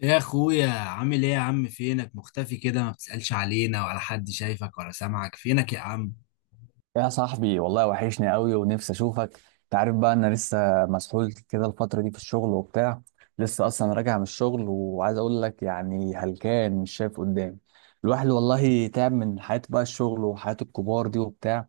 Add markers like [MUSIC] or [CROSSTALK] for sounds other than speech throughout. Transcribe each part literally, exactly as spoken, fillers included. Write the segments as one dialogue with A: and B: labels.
A: يا اخويا، عامل ايه يا عم؟ فينك مختفي كده؟ ما بتسألش علينا ولا حد شايفك ولا سامعك؟ فينك يا عم؟
B: يا صاحبي والله وحشني قوي ونفسي اشوفك. تعرف بقى انا لسه مسحول كده الفتره دي في الشغل وبتاع. لسه اصلا راجع من الشغل وعايز اقول لك يعني هلكان مش شايف قدامي. الواحد والله تعب من حياته بقى، الشغل وحياة الكبار دي وبتاع.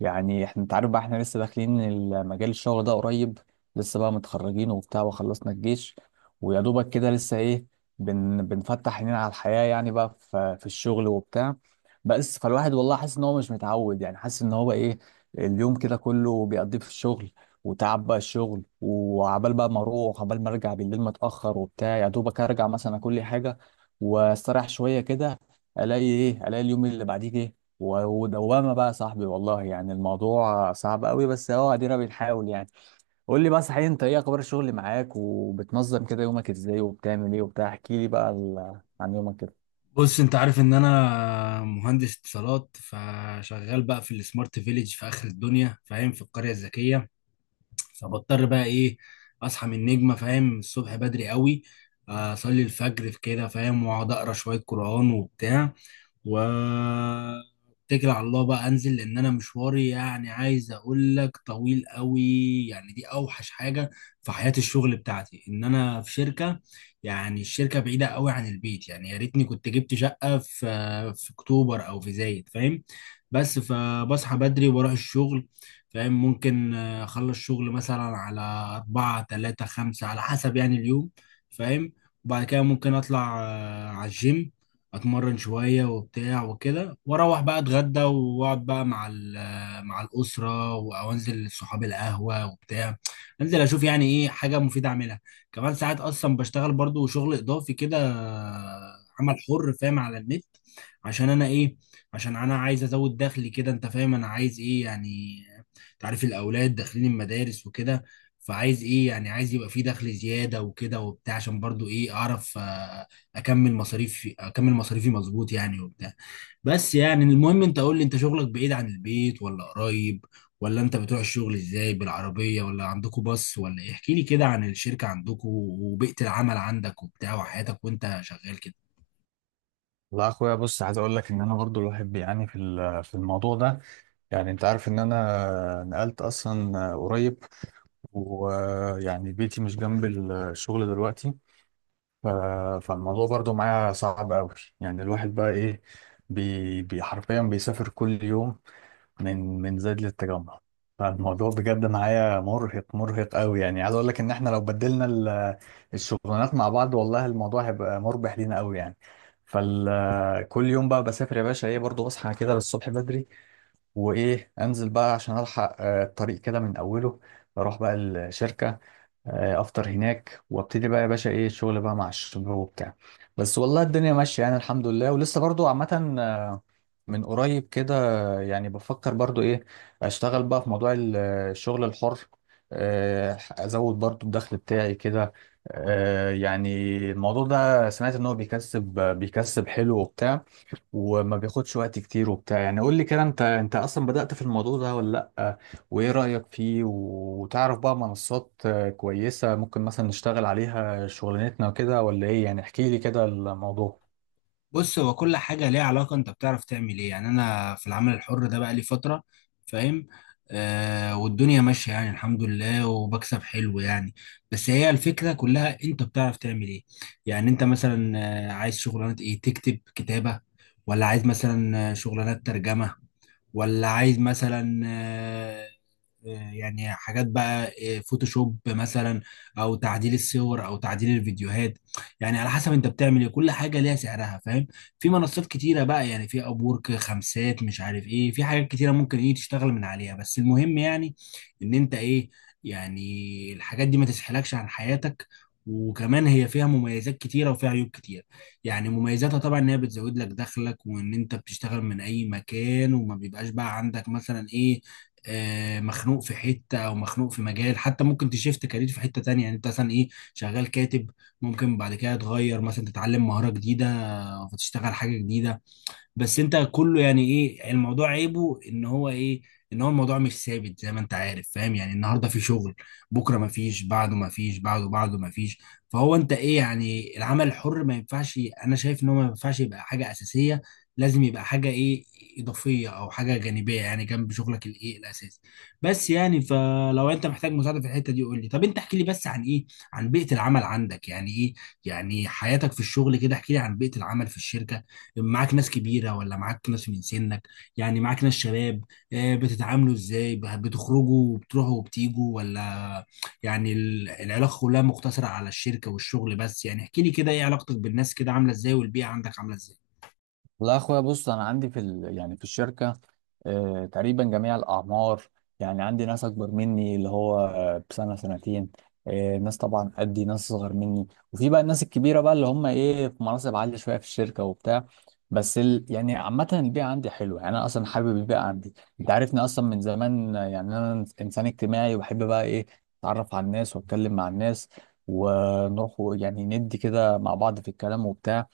B: يعني احنا، انت عارف بقى، احنا لسه داخلين المجال الشغل ده قريب. لسه بقى متخرجين وبتاع وخلصنا الجيش ويا دوبك كده لسه ايه، بن بنفتح عينينا على الحياة يعني بقى في, في الشغل وبتاع. بس فالواحد والله حاسس ان هو مش متعود، يعني حاسس ان هو ايه، اليوم كده كله بيقضيه في الشغل وتعب بقى الشغل، وعبال بقى ما اروح عبال ما ارجع بالليل متأخر وبتاع. يا دوبك ارجع مثلا كل حاجة واستريح شوية كده، الاقي ايه، الاقي اليوم اللي بعديه جه و- ودوامه بقى. يا صاحبي والله يعني الموضوع صعب قوي، بس اهو ادينا بنحاول يعني. قول لي بقى، صحيح انت ايه اخبار الشغل معاك، وبتنظم كده يومك ازاي، وبتعمل ايه وبتاع؟ احكي لي بقى ال- عن يومك كده.
A: بص، انت عارف ان انا مهندس اتصالات، فشغال بقى في السمارت فيليج في اخر الدنيا، فاهم؟ في القرية الذكية. فبضطر بقى ايه، اصحى من النجمة، فاهم؟ الصبح بدري قوي. آه، اصلي الفجر في كده، فاهم؟ واقعد اقرا شوية قرآن وبتاع، واتكل على الله بقى انزل، لان انا مشواري يعني عايز اقول لك طويل قوي. يعني دي اوحش حاجه في حياه الشغل بتاعتي، ان انا في شركه، يعني الشركه بعيده قوي عن البيت، يعني يا ريتني كنت جبت شقه في في اكتوبر او في زايد، فاهم؟ بس فبصحى بدري واروح الشغل، فاهم؟ ممكن آه، اخلص شغل مثلا على أربعة، تلاتة، خمسة، على حسب يعني اليوم، فاهم؟ وبعد كده ممكن اطلع آه، على الجيم، اتمرن شويه وبتاع وكده، واروح بقى اتغدى، واقعد بقى مع ال- مع الاسره، او انزل لصحابي القهوه وبتاع، انزل اشوف يعني ايه حاجه مفيده اعملها. كمان ساعات اصلا بشتغل برضو شغل اضافي كده، عمل حر، فاهم؟ على النت. عشان انا ايه، عشان انا عايز ازود دخلي كده، انت فاهم انا عايز ايه يعني. تعرف الاولاد داخلين المدارس وكده، فعايز ايه يعني، عايز يبقى في دخل زياده وكده وبتاع، عشان برضو ايه، اعرف اكمل مصاريفي، اكمل مصاريفي، مظبوط يعني وبتاع. بس يعني المهم، انت قول لي، انت شغلك بعيد عن البيت ولا قريب؟ ولا انت بتروح الشغل ازاي، بالعربية ولا عندكوا باص ولا ايه؟ احكي لي كده عن الشركة عندكوا وبيئة العمل عندك وبتاع وحياتك وانت شغال كده.
B: والله يا اخويا بص، عايز اقول لك ان انا برضو الواحد بيعاني في ال- في الموضوع ده. يعني انت عارف ان انا نقلت اصلا قريب، ويعني بيتي مش جنب الشغل دلوقتي. ف- فالموضوع برضو معايا صعب قوي. يعني الواحد بقى ايه، بي بي- حرفيا بيسافر كل يوم، من من زايد للتجمع. فالموضوع بجد معايا مرهق مرهق قوي. يعني عايز اقول لك ان احنا لو بدلنا ال- الشغلانات مع بعض والله الموضوع هيبقى مربح لينا قوي يعني. فكل يوم بقى بسافر يا باشا ايه، برضو اصحى كده للصبح بدري، وايه انزل بقى عشان الحق آه، الطريق كده من اوله. بروح بقى الشركة، آه، افطر هناك وابتدي بقى يا باشا ايه الشغل بقى مع الشباب وبتاع. بس والله الدنيا ماشيه يعني الحمد لله، ولسه برضو عامه آه، من قريب كده آه، يعني بفكر برضو ايه، اشتغل بقى في موضوع ال- الشغل الحر. آه، ازود برضو الدخل بتاعي كده. آه، يعني الموضوع ده سمعت ان هو بيكسب، بيكسب حلو وبتاع، وما بياخدش وقت كتير وبتاع. يعني قول لي كده، انت انت اصلا بدأت في الموضوع ده ولا لأ؟ وايه رأيك فيه؟ وتعرف بقى منصات آه، كويسة ممكن مثلا نشتغل عليها شغلانتنا وكده ولا ايه؟ يعني احكي لي كده الموضوع.
A: بص، هو كل حاجة ليها علاقة انت بتعرف تعمل ايه. يعني انا في العمل الحر ده بقى لي فترة، فاهم؟ آه والدنيا ماشية يعني، الحمد لله، وبكسب حلو يعني. بس هي الفكرة كلها، انت بتعرف تعمل ايه. يعني انت مثلا آه، عايز شغلانة ايه، تكتب كتابة، ولا عايز مثلا آه، شغلانات ترجمة، ولا عايز مثلا آه، آه، يعني حاجات بقى، آه، فوتوشوب مثلا، او تعديل الصور، او تعديل الفيديوهات. يعني على حسب انت بتعمل ايه، كل حاجه ليها سعرها، فاهم؟ في منصات كتيره بقى، يعني في ابورك، خمسات، مش عارف ايه، في حاجات كتيره ممكن ايه تشتغل من عليها، بس المهم يعني، ان انت ايه، يعني الحاجات دي ما تسحلكش عن حياتك. وكمان هي فيها مميزات كتيره وفيها عيوب كتيره. يعني مميزاتها طبعا ان هي بتزود لك دخلك، وان انت بتشتغل من اي مكان، وما بيبقاش بقى عندك مثلا ايه، آه مخنوق في حته او مخنوق في مجال، حتى ممكن تشيفت كارير في حته تانية، يعني انت مثلا ايه، شغال كاتب، ممكن بعد كده تغير مثلا، تتعلم مهاره جديده، فتشتغل حاجه جديده. بس انت كله يعني ايه، الموضوع عيبه ان هو ايه، ان هو الموضوع مش ثابت زي ما انت عارف، فاهم؟ يعني النهارده في شغل، بكره ما فيش، بعده ما فيش، بعده بعده ما فيش. فهو انت ايه، يعني العمل الحر ما ينفعش. انا شايف ان هو ما ينفعش يبقى حاجه اساسيه، لازم يبقى حاجه ايه، اضافيه او حاجه جانبيه، يعني جنب شغلك الايه الاساسي. بس يعني، فلو انت محتاج مساعده في الحته دي قول لي. طب انت احكي لي بس عن ايه، عن بيئه العمل عندك يعني ايه، يعني حياتك في الشغل كده، احكي لي عن بيئه العمل في الشركه، معاك ناس كبيره ولا معاك ناس من سنك؟ يعني معاك ناس شباب؟ آه، بتتعاملوا ازاي، بتخرجوا وبتروحوا وبتيجوا، ولا يعني ال- العلاقه كلها مقتصره على الشركه والشغل بس؟ يعني احكي لي كده، ايه علاقتك بالناس كده، عامله ازاي؟ والبيئه عندك عامله ازاي؟
B: والله يا اخويا بص، انا عندي في ال... يعني في الشركه آه تقريبا جميع الاعمار. يعني عندي ناس اكبر مني اللي هو آه، بسنه سنتين، آه، ناس طبعا قدي، ناس صغر مني، وفي بقى الناس الكبيره بقى اللي هم ايه في مناصب عاليه شويه في الشركه وبتاع. بس ال... يعني عامه البيئه عندي حلوه. يعني انا اصلا حابب البيئه عندي. انت عارفني اصلا من زمان، آه، يعني انا انسان اجتماعي وبحب بقى ايه، اتعرف على الناس واتكلم مع الناس ونروح يعني ندي كده مع بعض في الكلام وبتاع.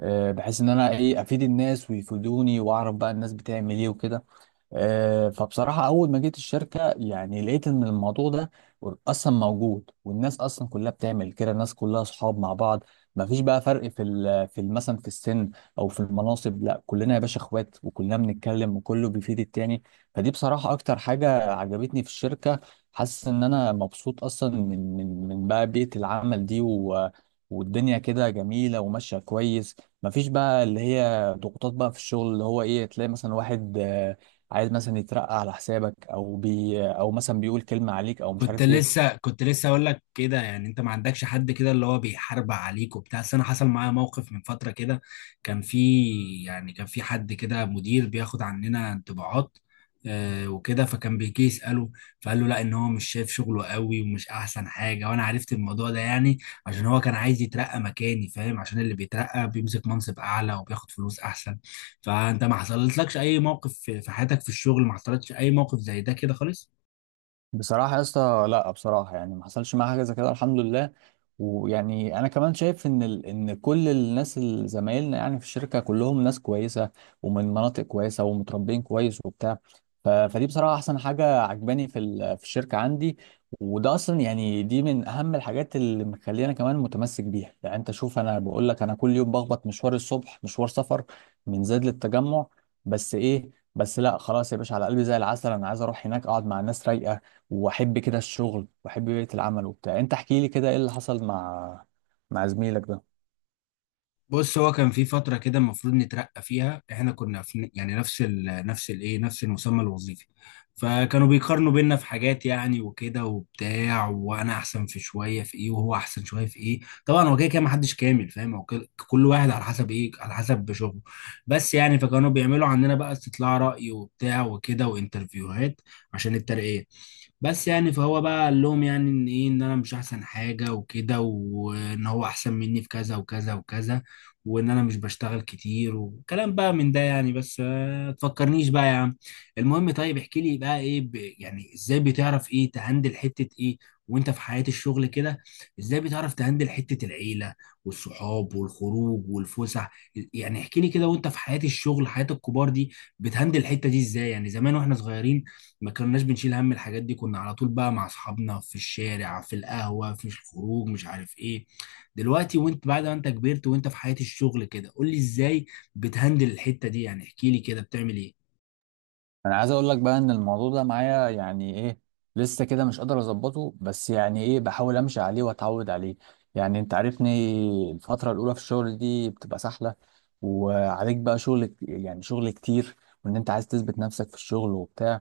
B: آه، بحيث ان انا ايه، افيد الناس ويفيدوني واعرف بقى الناس بتعمل ايه وكده. آه، فبصراحة أول ما جيت الشركة يعني لقيت إن الموضوع ده أصلا موجود، والناس أصلا كلها بتعمل كده. الناس كلها أصحاب مع بعض، مفيش بقى فرق في ال في ال- مثلا في السن أو في المناصب. لا، كلنا يا باشا إخوات، وكلنا بنتكلم، وكله بيفيد التاني. فدي بصراحة أكتر حاجة عجبتني في الشركة. حاسس إن أنا مبسوط أصلا من من من بقى بيئة العمل دي، و والدنيا كده جميلة وماشية كويس. مفيش بقى اللي هي ضغوطات بقى في الشغل، اللي هو ايه، تلاقي مثلا واحد عايز مثلا يترقى على حسابك، او بي او مثلا بيقول كلمه عليك او مش
A: كنت
B: عارف ايه.
A: لسه كنت لسه اقول لك كده، يعني انت ما عندكش حد كده اللي هو بيحارب عليك وبتاع. بس انا حصل معايا موقف من فتره كده، كان في، يعني كان في حد كده مدير بياخد عننا انطباعات، آه، وكده، فكان بيجي يساله، فقال له لا، ان هو مش شايف شغله قوي ومش احسن حاجه. وانا عرفت الموضوع ده يعني، عشان هو كان عايز يترقى مكاني، فاهم؟ عشان اللي بيترقى بيمسك منصب اعلى وبياخد فلوس احسن. فانت ما حصلتلكش اي موقف، في في حياتك في الشغل ما حصلتش اي موقف زي ده كده خالص؟
B: بصراحة يا اسطى لا، بصراحة يعني ما حصلش معايا حاجة زي كده الحمد لله. ويعني أنا كمان شايف إن ال... إن كل الناس اللي زمايلنا يعني في الشركة كلهم ناس كويسة، ومن مناطق كويسة ومتربين كويس وبتاع. ف... فدي بصراحة أحسن حاجة عجباني في ال... في الشركة عندي. وده أصلا يعني دي من أهم الحاجات اللي مخلينا كمان متمسك بيها. يعني أنت شوف، أنا بقول لك أنا كل يوم بخبط مشوار الصبح، مشوار سفر من زايد للتجمع. بس إيه، بس لا خلاص يا باشا على قلبي زي العسل. انا عايز اروح هناك اقعد مع ناس رايقه، واحب كده الشغل، واحب بيئة العمل وبتاع. انت احكي لي كده ايه اللي حصل مع مع زميلك ده.
A: بص، هو كان في فترة كده المفروض نترقى فيها، احنا كنا في يعني نفس ال نفس الايه نفس المسمى الوظيفي، فكانوا بيقارنوا بينا في حاجات يعني وكده وبتاع، وانا احسن في شوية في ايه، وهو احسن شوية في ايه. طبعا هو كده كده محدش كامل، فاهم؟ هو كل كل واحد على حسب ايه، على حسب شغله. بس يعني، فكانوا بيعملوا عندنا بقى استطلاع رأي وبتاع وكده وانترفيوهات عشان الترقية. بس يعني، فهو بقى قال لهم يعني ان ايه، ان انا مش احسن حاجه وكده، وان هو احسن مني في كذا وكذا وكذا، وان انا مش بشتغل كتير وكلام بقى من ده يعني. بس آه، تفكرنيش بقى يا عم. المهم طيب، احكي لي بقى ايه، ب... يعني ازاي بتعرف ايه تهندل حته ايه وانت في حياه الشغل كده؟ ازاي بتعرف تهندل حته العيله والصحاب والخروج والفسح؟ يعني احكي لي كده، وانت في حياه الشغل، حياه الكبار دي، بتهندل الحته دي ازاي؟ يعني زمان واحنا صغيرين ما كناش بنشيل هم الحاجات دي، كنا على طول بقى مع اصحابنا في الشارع، في القهوة، في الخروج، مش عارف ايه. دلوقتي وانت بعد ما انت كبرت، وانت في حياة الشغل كده، قول لي ازاي بتهندل الحتة دي، يعني احكي لي كده بتعمل ايه.
B: انا عايز اقول لك بقى ان الموضوع ده معايا يعني ايه، لسه كده مش قادر اظبطه، بس يعني ايه، بحاول امشي عليه واتعود عليه. يعني انت عارفني، الفترة الاولى في الشغل دي بتبقى سهلة، وعليك بقى شغل، يعني شغل كتير، وان انت عايز تثبت نفسك في الشغل وبتاع.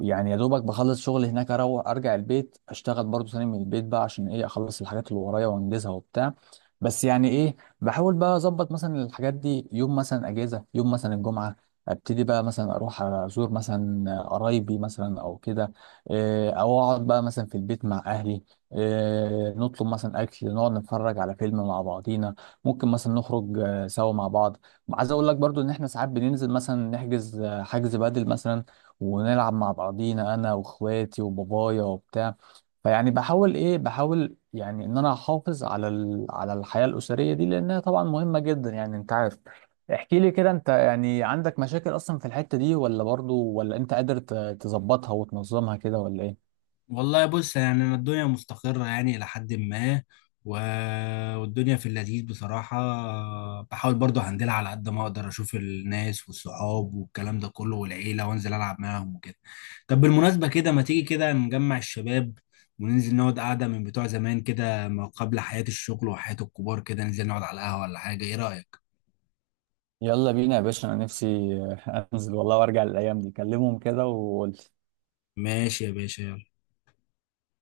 B: يعني يا دوبك بخلص شغل هناك اروح ارجع البيت اشتغل برضو تاني من البيت بقى عشان ايه اخلص الحاجات اللي ورايا وانجزها وبتاع. بس يعني ايه، بحاول بقى اظبط مثلا الحاجات دي. يوم مثلا اجازه، يوم مثلا الجمعه، ابتدي بقى مثلا اروح ازور مثلا قرايبي مثلا او كده، إيه، او اقعد بقى مثلا في البيت مع اهلي، إيه، نطلب مثلا اكل، نقعد نتفرج على فيلم مع بعضينا. ممكن مثلا نخرج آه، سوا مع بعض. عايز اقول لك برضو ان احنا ساعات بننزل مثلا نحجز آه، حجز بدل مثلا، ونلعب مع بعضينا انا واخواتي وبابايا وبتاع. فيعني بحاول ايه، بحاول يعني ان انا احافظ على ال... على الحياة الأسرية دي لانها طبعا مهمة جدا يعني انت عارف. احكي لي كده، انت يعني عندك مشاكل اصلا في الحتة دي، ولا برضو ولا انت قادر ت- تظبطها وتنظمها كده، ولا ايه؟
A: والله بص، يعني أنا الدنيا مستقرة يعني إلى حد ما، و... والدنيا في اللذيذ بصراحة. بحاول برضو هندلها على قد ما أقدر، أشوف الناس والصحاب والكلام ده كله والعيلة، وأنزل ألعب معاهم وكده. طب بالمناسبة كده، ما تيجي كده نجمع الشباب وننزل نقعد قعدة من بتوع زمان كده، ما قبل حياة الشغل وحياة الكبار كده، ننزل نقعد على القهوة ولا حاجة، إيه رأيك؟
B: يلا بينا يا باشا، انا نفسي [LAUGHS] انزل والله وارجع للايام دي. كلمهم كده.
A: ماشي يا باشا.